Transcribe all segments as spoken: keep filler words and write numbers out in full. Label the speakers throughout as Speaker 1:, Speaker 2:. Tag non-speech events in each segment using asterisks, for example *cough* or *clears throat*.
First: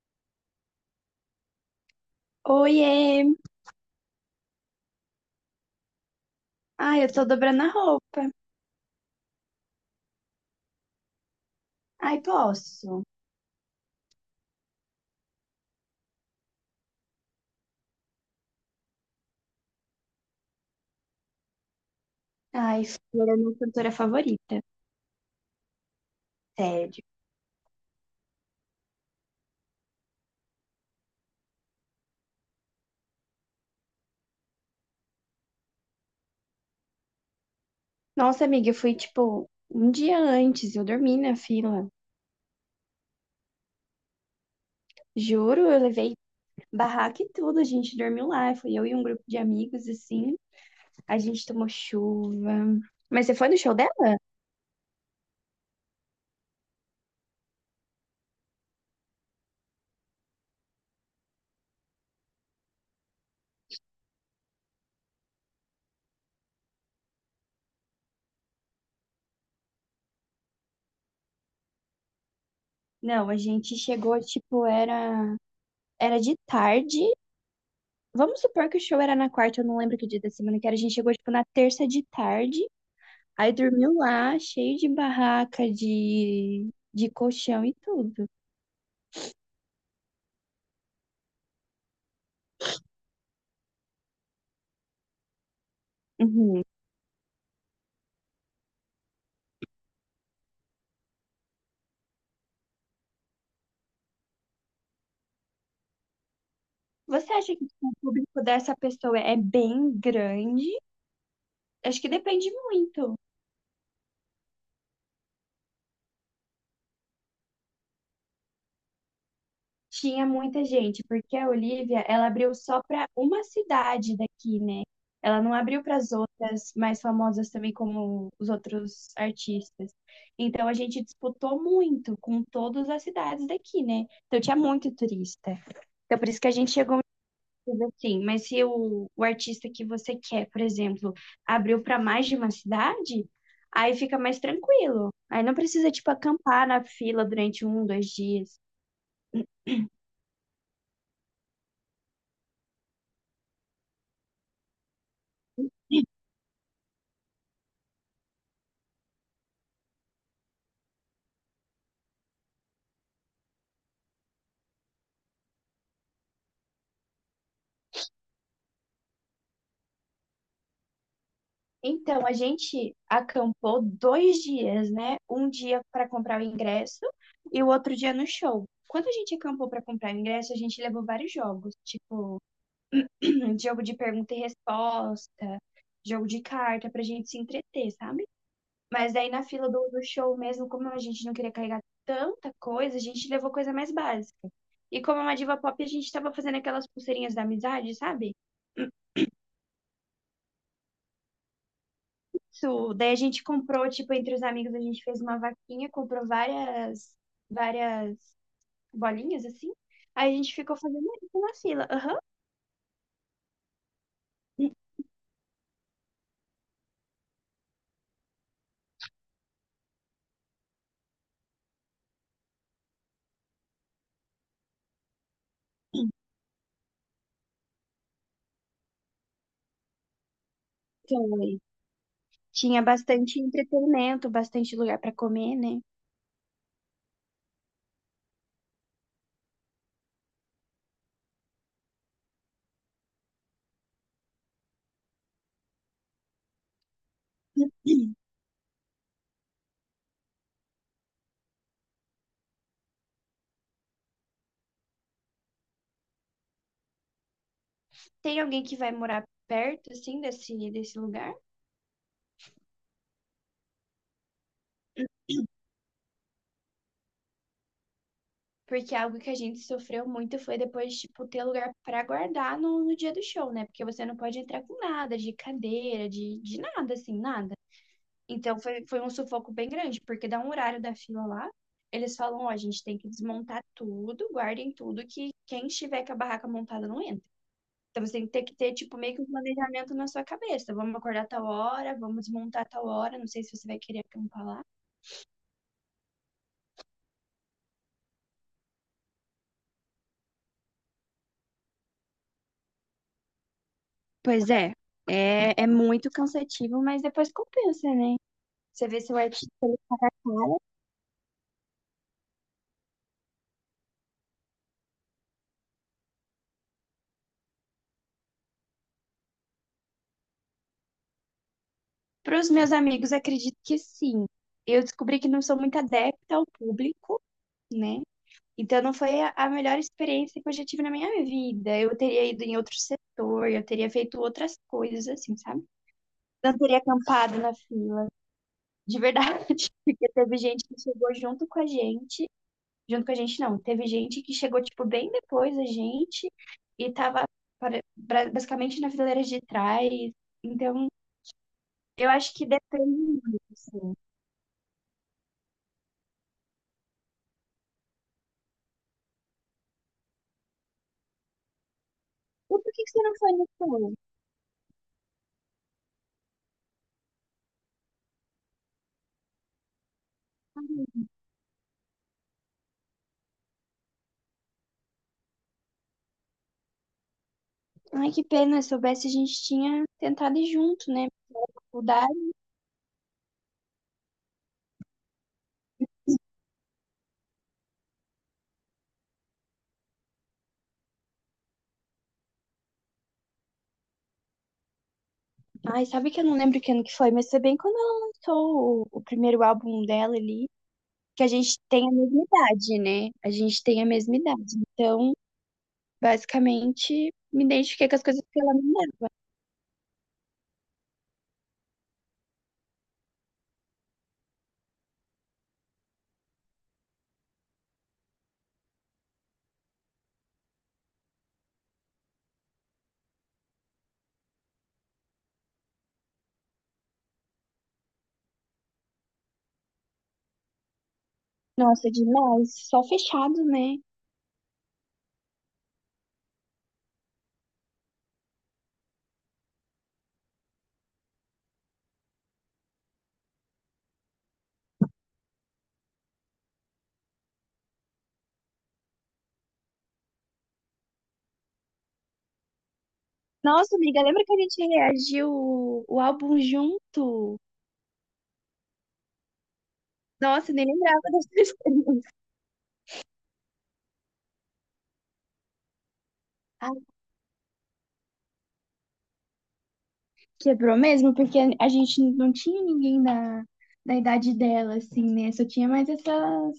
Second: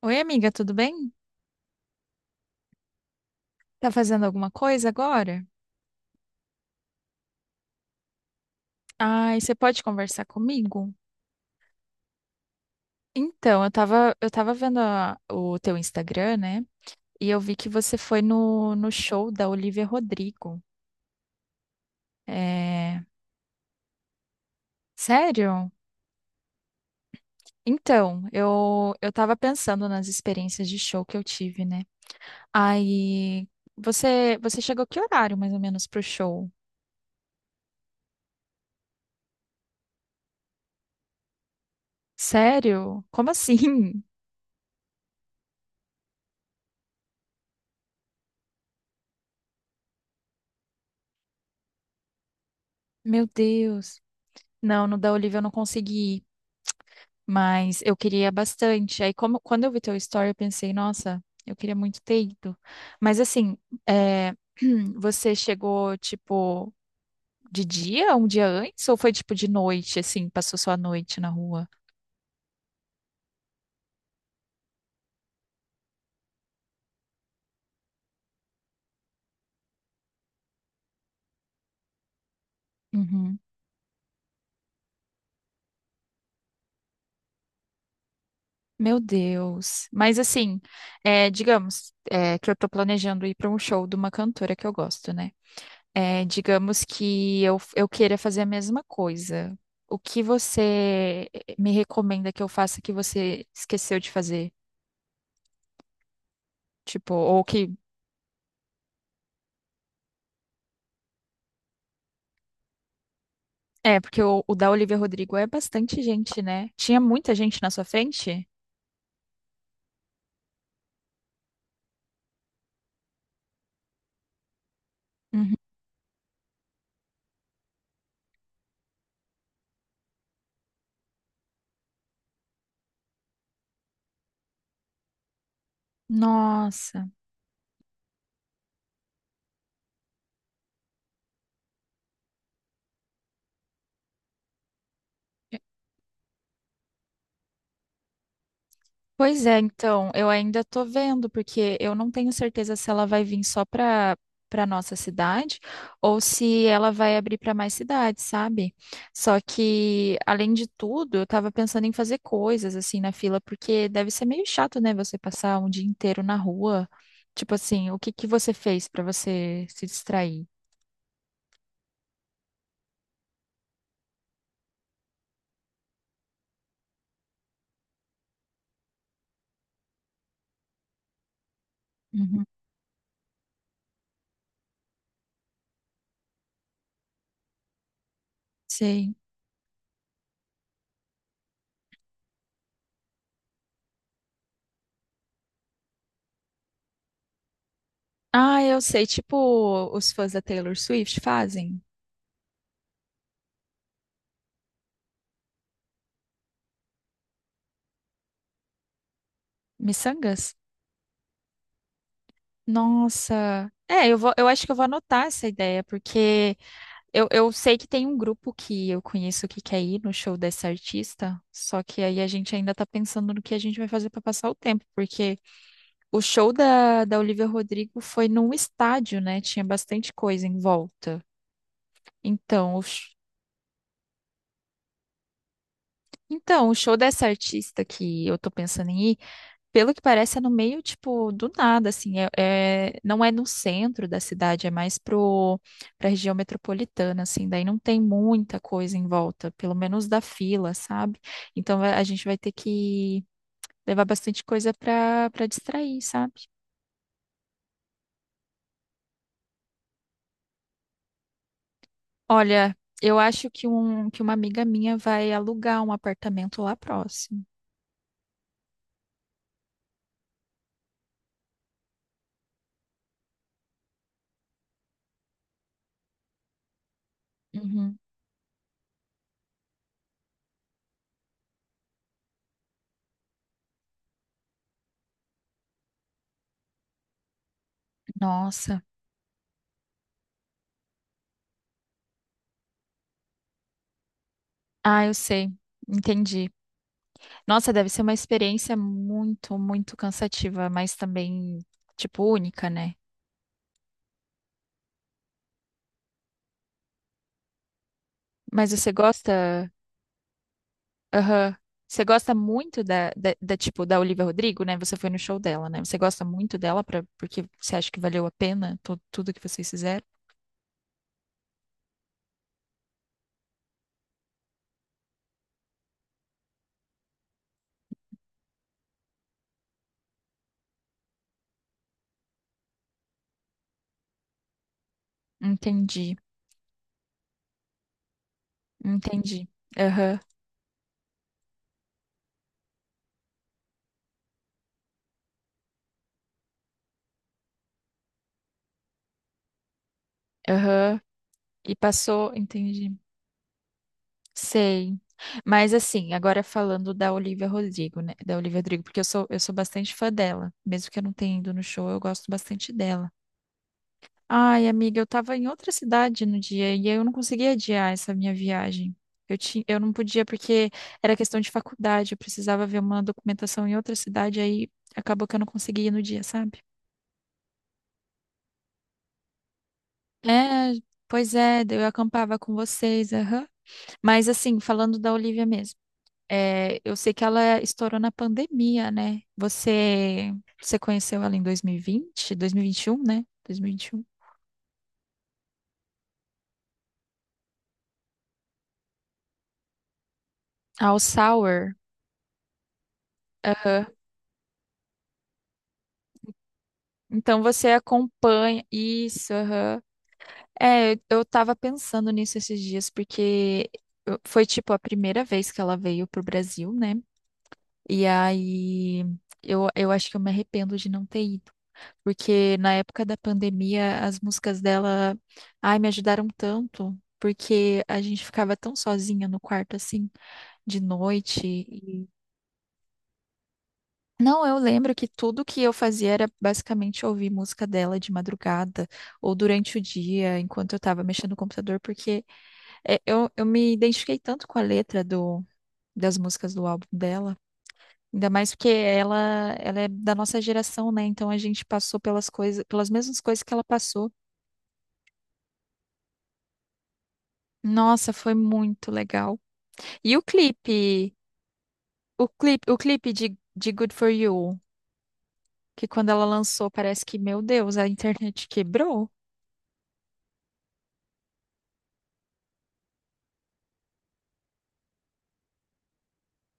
Speaker 1: Oi, amiga, tudo bem?
Speaker 2: Oiê!
Speaker 1: Tá fazendo alguma coisa agora?
Speaker 2: Ai, eu tô dobrando a roupa.
Speaker 1: Ai, você pode conversar comigo?
Speaker 2: Ai, posso?
Speaker 1: Então, eu tava, eu tava vendo a- o teu Instagram, né? E eu vi que você foi no, no show da Olivia Rodrigo.
Speaker 2: Ai,
Speaker 1: É.
Speaker 2: Flor é minha cantora favorita.
Speaker 1: Sério?
Speaker 2: Sério.
Speaker 1: Então, eu, eu tava pensando nas experiências de show que eu tive, né? Aí, você, você chegou que horário, mais ou menos, pro show?
Speaker 2: Nossa, amiga, eu fui tipo um dia antes, eu dormi na fila.
Speaker 1: Sério? Como assim?
Speaker 2: Juro, eu levei barraca e tudo, a gente dormiu lá. Fui eu e um grupo de amigos, assim. A gente tomou chuva.
Speaker 1: *laughs*
Speaker 2: Mas
Speaker 1: Meu
Speaker 2: você foi no show dela?
Speaker 1: Deus. Não, no da Olivia eu não consegui ir. Mas eu queria bastante. Aí, como, quando eu vi teu story, eu pensei, nossa, eu queria muito ter ido. Mas assim, é, *clears throat* você chegou, tipo, de dia, um dia antes, ou foi tipo de noite, assim, passou só a noite na rua?
Speaker 2: Não, a gente chegou, tipo, era, era de tarde. Vamos supor que o show era na quarta, eu não lembro que dia da semana que era. A gente chegou, tipo, na terça de tarde.
Speaker 1: Uhum.
Speaker 2: Aí dormiu lá, cheio de barraca, de, de colchão e tudo.
Speaker 1: Meu Deus. Mas assim, é, digamos, é, que eu tô planejando ir para um show de uma cantora que eu gosto, né? É,
Speaker 2: Uhum.
Speaker 1: digamos que eu, eu queira fazer a mesma coisa. O que você me recomenda que eu faça que você esqueceu de fazer? Tipo,
Speaker 2: Você
Speaker 1: ou
Speaker 2: acha que
Speaker 1: que.
Speaker 2: o público dessa pessoa é bem grande? Acho que depende muito.
Speaker 1: É, porque o, o da Olivia Rodrigo é bastante gente, né? Tinha muita gente na sua frente?
Speaker 2: Tinha muita gente, porque a Olivia, ela abriu só para uma cidade daqui, né? Ela não
Speaker 1: Uhum.
Speaker 2: abriu para as outras mais famosas também, como os outros artistas. Então a gente disputou muito com todas as cidades daqui, né? Então tinha muito turista. Então por isso que a gente chegou.
Speaker 1: Nossa.
Speaker 2: Sim, mas se o, o artista que você quer, por exemplo, abriu para mais de uma cidade, aí fica mais tranquilo. Aí não precisa, tipo, acampar na fila durante um, dois dias.
Speaker 1: Pois é, então, eu ainda tô vendo, porque eu não tenho certeza se ela vai vir só para para nossa cidade ou se ela vai abrir para mais cidades, sabe? Só que, além de tudo, eu tava pensando em fazer coisas assim na fila, porque deve ser meio chato, né, você passar um dia inteiro na rua. Tipo assim, o que que você fez para você se distrair?
Speaker 2: Então, a gente acampou dois dias, né? Um dia para comprar o ingresso e o outro dia no show. Quando a gente acampou para comprar o ingresso, a gente levou vários jogos, tipo,
Speaker 1: Uhum.
Speaker 2: *clears throat* jogo de pergunta e resposta, jogo de carta, pra gente se entreter, sabe? Mas
Speaker 1: Sei.
Speaker 2: daí na fila do, do show mesmo, como a gente não queria carregar tanta coisa, a gente levou coisa mais básica. E como é uma diva pop, a gente tava fazendo aquelas pulseirinhas da amizade, sabe?
Speaker 1: Ah, eu sei, tipo, os fãs da Taylor Swift fazem
Speaker 2: Isso. Daí a gente comprou, tipo, entre os amigos, a gente fez uma vaquinha, comprou várias, várias bolinhas, assim. Aí a
Speaker 1: miçangas?
Speaker 2: gente ficou fazendo isso na fila. Aham.
Speaker 1: Nossa. É, eu vou, eu acho que eu vou anotar essa ideia, porque eu, eu sei que tem um grupo que eu conheço que quer ir no show dessa artista, só que aí a gente ainda tá pensando no que a gente vai fazer pra passar o tempo, porque o show da, da Olivia Rodrigo foi num estádio, né? Tinha bastante coisa em volta.
Speaker 2: Foi.
Speaker 1: Então,
Speaker 2: Tinha
Speaker 1: o, sh-
Speaker 2: bastante entretenimento, bastante lugar pra comer, né?
Speaker 1: então, o show dessa artista que eu tô pensando em ir. Pelo que parece, é no meio, tipo, do nada, assim, é, é- não é no centro da cidade, é mais pro, pra região metropolitana, assim, daí não tem
Speaker 2: *clears throat*
Speaker 1: muita coisa em volta, pelo menos da fila, sabe? Então vai- a gente vai ter que levar bastante coisa pra, pra distrair, sabe?
Speaker 2: Tem alguém que vai morar perto, assim, desse, desse lugar?
Speaker 1: Olha, eu acho que, um, que uma amiga minha vai alugar um apartamento lá próximo.
Speaker 2: Porque algo que a gente sofreu muito foi depois, tipo, ter lugar pra guardar no, no dia do show, né? Porque você não pode entrar com nada, de cadeira, de, de nada, assim, nada.
Speaker 1: Uhum.
Speaker 2: Então foi, foi um sufoco bem grande, porque dá um horário da fila lá, eles falam, ó, a gente tem que desmontar tudo, guardem tudo, que quem estiver com a barraca montada não entra. Então você tem que ter, que ter,
Speaker 1: Nossa,
Speaker 2: tipo, meio que um planejamento na sua cabeça. Vamos acordar tal hora, vamos desmontar tal hora, não sei se você vai querer acampar lá.
Speaker 1: ah, eu sei, entendi. Nossa, deve ser uma experiência muito, muito cansativa, mas também, tipo, única, né?
Speaker 2: Pois é, é, é muito cansativo, mas depois compensa, né?
Speaker 1: Mas
Speaker 2: Você
Speaker 1: você
Speaker 2: vê se o artista é
Speaker 1: gosta,
Speaker 2: caro.
Speaker 1: aham, Você gosta muito da, da, da, tipo, da Olivia Rodrigo, né? Você foi no show dela, né? Você gosta muito dela pra, porque você acha que valeu a pena tu- tudo que vocês fizeram?
Speaker 2: Para os meus amigos, acredito que sim. Eu descobri que não sou muito adepta ao público, né? Então não foi a a melhor experiência que eu já tive na minha vida. Eu teria ido em outro setor, eu teria feito outras coisas, assim, sabe?
Speaker 1: Entendi,
Speaker 2: Não teria acampado na fila, de
Speaker 1: entendi.
Speaker 2: verdade. *laughs* Porque
Speaker 1: Aham,
Speaker 2: teve gente que chegou junto com a gente. Junto com a gente, não. Teve gente que chegou, tipo, bem depois da gente e tava para- bra- basicamente na fileira de trás. Então,
Speaker 1: aham. E
Speaker 2: eu
Speaker 1: passou,
Speaker 2: acho que depende
Speaker 1: entendi.
Speaker 2: muito, assim.
Speaker 1: Sei. Mas assim, agora falando da Olivia Rodrigo, né? Da Olivia Rodrigo, porque eu sou, eu sou bastante fã dela. Mesmo que eu não tenha ido no show, eu gosto
Speaker 2: E
Speaker 1: bastante
Speaker 2: por que que você
Speaker 1: dela.
Speaker 2: não foi no show?
Speaker 1: Ai, amiga, eu tava em outra cidade no dia e eu não conseguia adiar essa minha viagem. Eu tinha, eu não podia porque era questão de faculdade, eu precisava ver uma documentação em outra cidade, aí acabou que eu não conseguia ir no dia, sabe?
Speaker 2: Ai, que pena. Se soubesse, a gente tinha tentado ir
Speaker 1: É,
Speaker 2: junto, né?
Speaker 1: pois é, daí eu
Speaker 2: Faculdade.
Speaker 1: acampava com vocês, aham. Mas assim, falando da Olivia mesmo. É, eu sei que ela estourou na pandemia, né? Você, você conheceu ela em dois mil e vinte, dois mil e vinte e um, né? dois mil e vinte e um.
Speaker 2: Ai, sabe que eu não lembro que ano que foi, mas foi bem quando ela lançou o, o primeiro álbum dela ali.
Speaker 1: All
Speaker 2: Que a gente
Speaker 1: Sour.
Speaker 2: tem a mesma idade, né? A gente tem a
Speaker 1: Aham.
Speaker 2: mesma idade. Então, basicamente,
Speaker 1: Então
Speaker 2: me
Speaker 1: você
Speaker 2: identifiquei com as coisas que ela me
Speaker 1: acompanha
Speaker 2: deu.
Speaker 1: isso, aham. É, eu tava pensando nisso esses dias, porque eu- foi tipo a primeira vez que ela veio pro Brasil, né? E aí eu, eu acho que eu me arrependo de não ter ido. Porque na época da pandemia, as músicas dela, ai, me ajudaram tanto, porque a gente ficava tão sozinha no quarto, assim, de noite.
Speaker 2: Nossa,
Speaker 1: e-
Speaker 2: demais. Só fechado, né?
Speaker 1: Não, eu lembro que tudo que eu fazia era basicamente ouvir música dela de madrugada ou durante o dia, enquanto eu tava mexendo no computador, porque é, eu, eu me identifiquei tanto com a letra do, das músicas do álbum dela. Ainda mais porque ela, ela é da nossa geração, né? Então a gente passou pelas coisas, pelas mesmas coisas que ela
Speaker 2: Nossa, amiga,
Speaker 1: passou.
Speaker 2: lembra que a gente reagiu o, o álbum junto?
Speaker 1: Nossa, foi muito legal. E o
Speaker 2: Nossa, nem lembrava
Speaker 1: clipe,
Speaker 2: dessa.
Speaker 1: o clipe, o clipe de, de Good For You, que quando ela
Speaker 2: *laughs*
Speaker 1: lançou,
Speaker 2: Ah,
Speaker 1: parece que, meu Deus, a internet quebrou.
Speaker 2: quebrou mesmo, porque a gente não tinha ninguém da, da idade dela, assim, né? Só tinha mais essas,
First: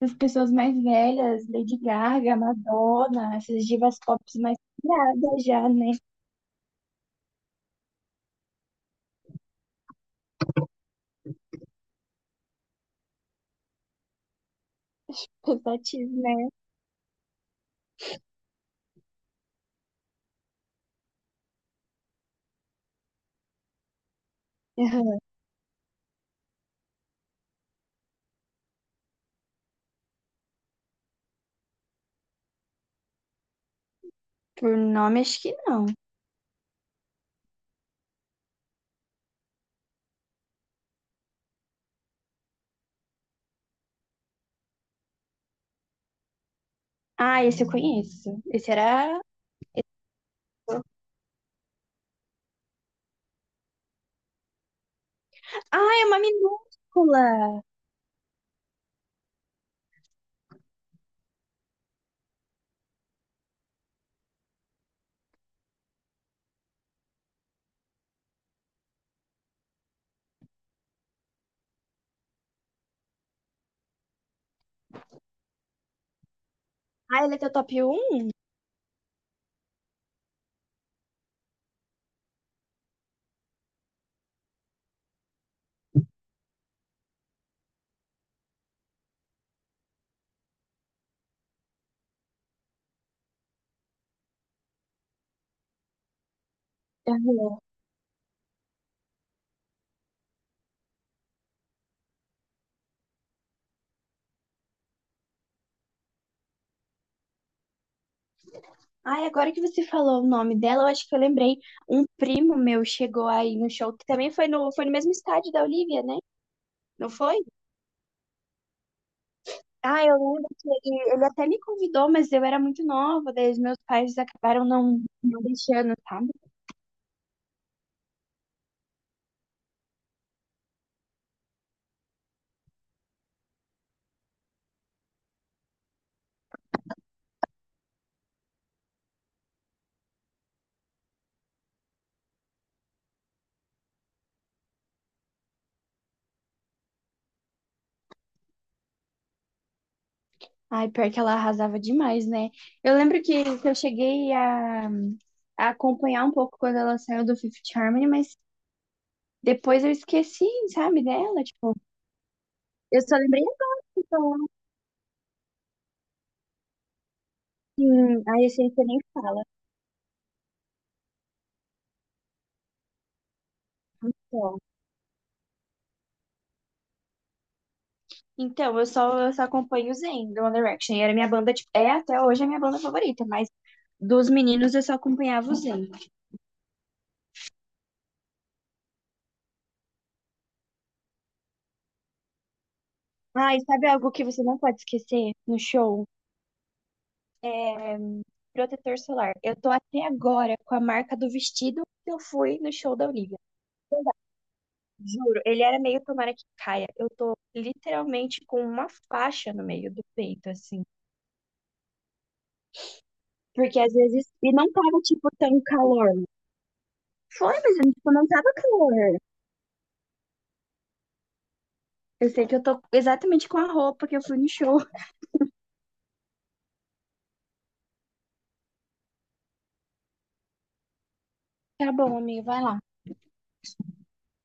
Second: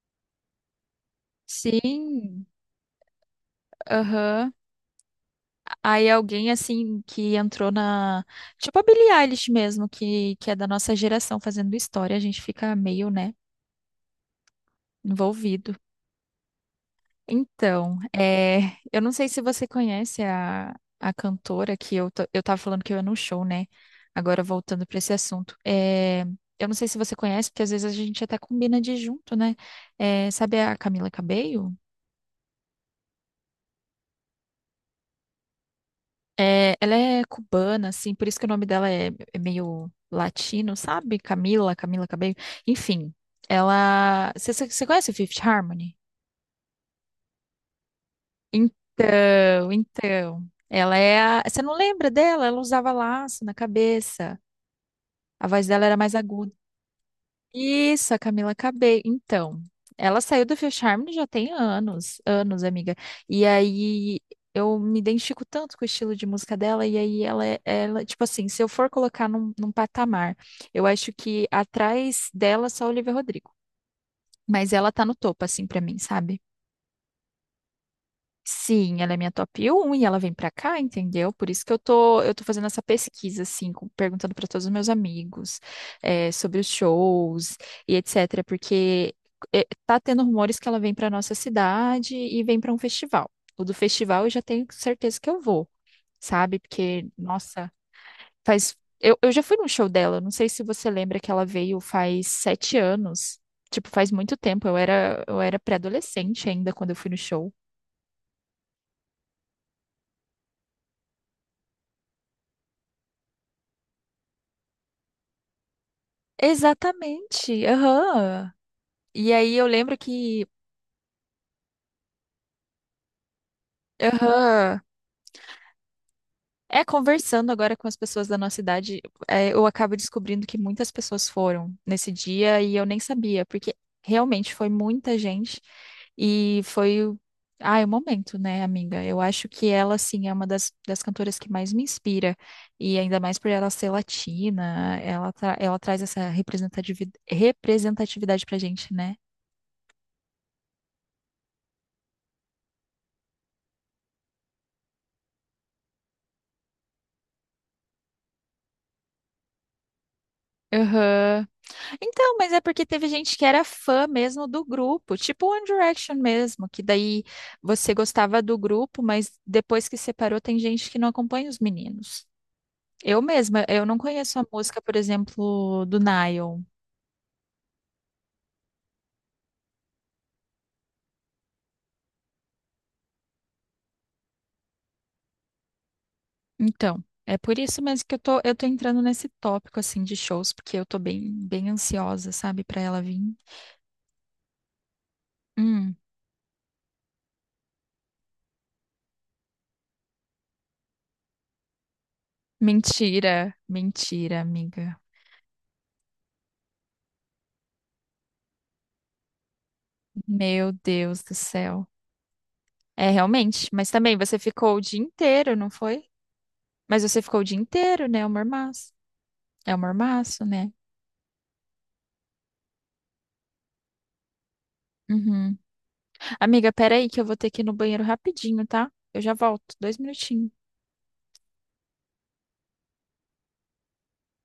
Speaker 2: essas pessoas mais velhas, Lady Gaga,
Speaker 1: Sim,
Speaker 2: Madonna, essas divas pop
Speaker 1: aham.
Speaker 2: mais criadas já, né?
Speaker 1: Aí alguém assim que entrou na, tipo a Billie Eilish mesmo, que que é da nossa geração fazendo história, a gente fica meio, né, envolvido.
Speaker 2: Pesativas, né?
Speaker 1: Então, é, eu não sei se você conhece a, a cantora que eu, ta- eu tava falando que eu ia no show, né? Agora voltando para esse
Speaker 2: Aham.
Speaker 1: assunto. É, eu não sei se você conhece, porque às vezes a gente até combina de ir junto, né? É, sabe a Camila Cabello?
Speaker 2: Por nome, acho que não.
Speaker 1: É, ela é cubana, assim, por isso que o nome dela é, é meio latino, sabe? Camila, Camila Cabello. Enfim, ela. Você você- você conhece o Fifth Harmony?
Speaker 2: Ah, esse eu conheço. Esse era.
Speaker 1: Então, então, ela é a. Você não lembra dela? Ela usava laço na cabeça. A voz dela era
Speaker 2: Ah, é
Speaker 1: mais
Speaker 2: uma
Speaker 1: aguda.
Speaker 2: minúscula!
Speaker 1: Isso, a Camila Cabello. Então, ela saiu do Fifth Harmony já tem anos, anos, amiga. E aí eu me identifico tanto com o estilo de música dela, e aí ela, é- ela tipo assim, se eu for colocar num, num patamar, eu acho que atrás dela só Olivia Rodrigo. Mas ela tá no topo, assim, pra mim, sabe?
Speaker 2: Ah, ela é teu top um.
Speaker 1: Sim, ela é minha top um e ela vem pra cá, entendeu? Por isso que eu tô, eu tô fazendo essa pesquisa, assim, com- perguntando pra todos os meus amigos, eh, sobre os shows e etcétera. Porque eh, tá tendo rumores que ela vem pra nossa cidade e vem pra um festival. O do festival eu já tenho certeza que eu vou, sabe? Porque,
Speaker 2: Aham.
Speaker 1: nossa, faz. Eu, eu já fui num show dela, não sei se você lembra que ela veio faz sete anos. Tipo, faz muito tempo, eu era, eu era pré-adolescente ainda quando eu fui no show.
Speaker 2: Ai, agora que você falou o nome dela, eu acho que eu lembrei. Um primo meu chegou aí no show, que também foi no, foi no mesmo estádio da Olivia, né? Não foi?
Speaker 1: Exatamente. Aham. E aí eu lembro
Speaker 2: Ah, eu
Speaker 1: que,
Speaker 2: lembro que ele, ele até me convidou, mas eu era muito nova, daí os meus pais acabaram
Speaker 1: aham,
Speaker 2: não, não deixando, sabe?
Speaker 1: é conversando agora com as pessoas da nossa idade, é, eu acabo descobrindo que muitas pessoas foram nesse dia e eu nem sabia, porque realmente foi muita gente e foi, o- ai, o momento, né, amiga? Eu acho que ela, assim, é uma das, das cantoras que mais me inspira e ainda mais por ela ser latina, ela, tra- ela traz essa representativi- representatividade pra gente, né?
Speaker 2: Ai, pior que ela arrasava demais, né? Eu lembro que, que eu cheguei a, a acompanhar um pouco quando ela saiu do Fifth Harmony, mas depois eu esqueci, sabe, dela,
Speaker 1: Aham.
Speaker 2: tipo,
Speaker 1: Então, mas é porque
Speaker 2: eu
Speaker 1: teve
Speaker 2: só
Speaker 1: gente
Speaker 2: lembrei
Speaker 1: que era
Speaker 2: agora,
Speaker 1: fã mesmo
Speaker 2: então,
Speaker 1: do grupo, tipo One Direction mesmo, que daí você
Speaker 2: assim,
Speaker 1: gostava
Speaker 2: a
Speaker 1: do
Speaker 2: essência nem
Speaker 1: grupo, mas
Speaker 2: fala,
Speaker 1: depois que separou tem gente que não acompanha os meninos. Eu mesma, eu não conheço a
Speaker 2: só.
Speaker 1: música, por exemplo, do Nile.
Speaker 2: Então, eu só, eu só acompanho o Zayn, do One Direction, e era minha banda, tipo, é até hoje a minha banda favorita, mas dos meninos eu só acompanhava o Zayn.
Speaker 1: Então, é por isso mesmo que eu tô, eu tô entrando nesse tópico assim de shows, porque eu tô bem, bem ansiosa, sabe, pra ela vir.
Speaker 2: Ai, sabe algo que você não pode esquecer no
Speaker 1: Hum,
Speaker 2: show? É protetor solar. Eu tô até agora com a marca do vestido que eu fui no show da Olivia.
Speaker 1: mentira, mentira, amiga.
Speaker 2: Juro, ele era meio tomara que caia. Eu tô literalmente com uma faixa no meio do peito,
Speaker 1: Meu
Speaker 2: assim.
Speaker 1: Deus do céu. É, realmente,
Speaker 2: Porque
Speaker 1: mas
Speaker 2: às
Speaker 1: também
Speaker 2: vezes.
Speaker 1: você
Speaker 2: E não
Speaker 1: ficou o dia
Speaker 2: tava, tipo,
Speaker 1: inteiro,
Speaker 2: tão
Speaker 1: não foi?
Speaker 2: calor.
Speaker 1: Mas você ficou o
Speaker 2: Foi,
Speaker 1: dia
Speaker 2: mas
Speaker 1: inteiro,
Speaker 2: tipo,
Speaker 1: né?
Speaker 2: não
Speaker 1: É um
Speaker 2: tava
Speaker 1: mormaço.
Speaker 2: calor.
Speaker 1: É um mormaço, né?
Speaker 2: Eu sei que eu tô exatamente com a roupa que eu fui no show.
Speaker 1: Uhum. Amiga, peraí que eu vou ter que ir no banheiro rapidinho, tá? Eu já volto. Dois minutinhos.
Speaker 2: Tá bom, amigo, vai lá.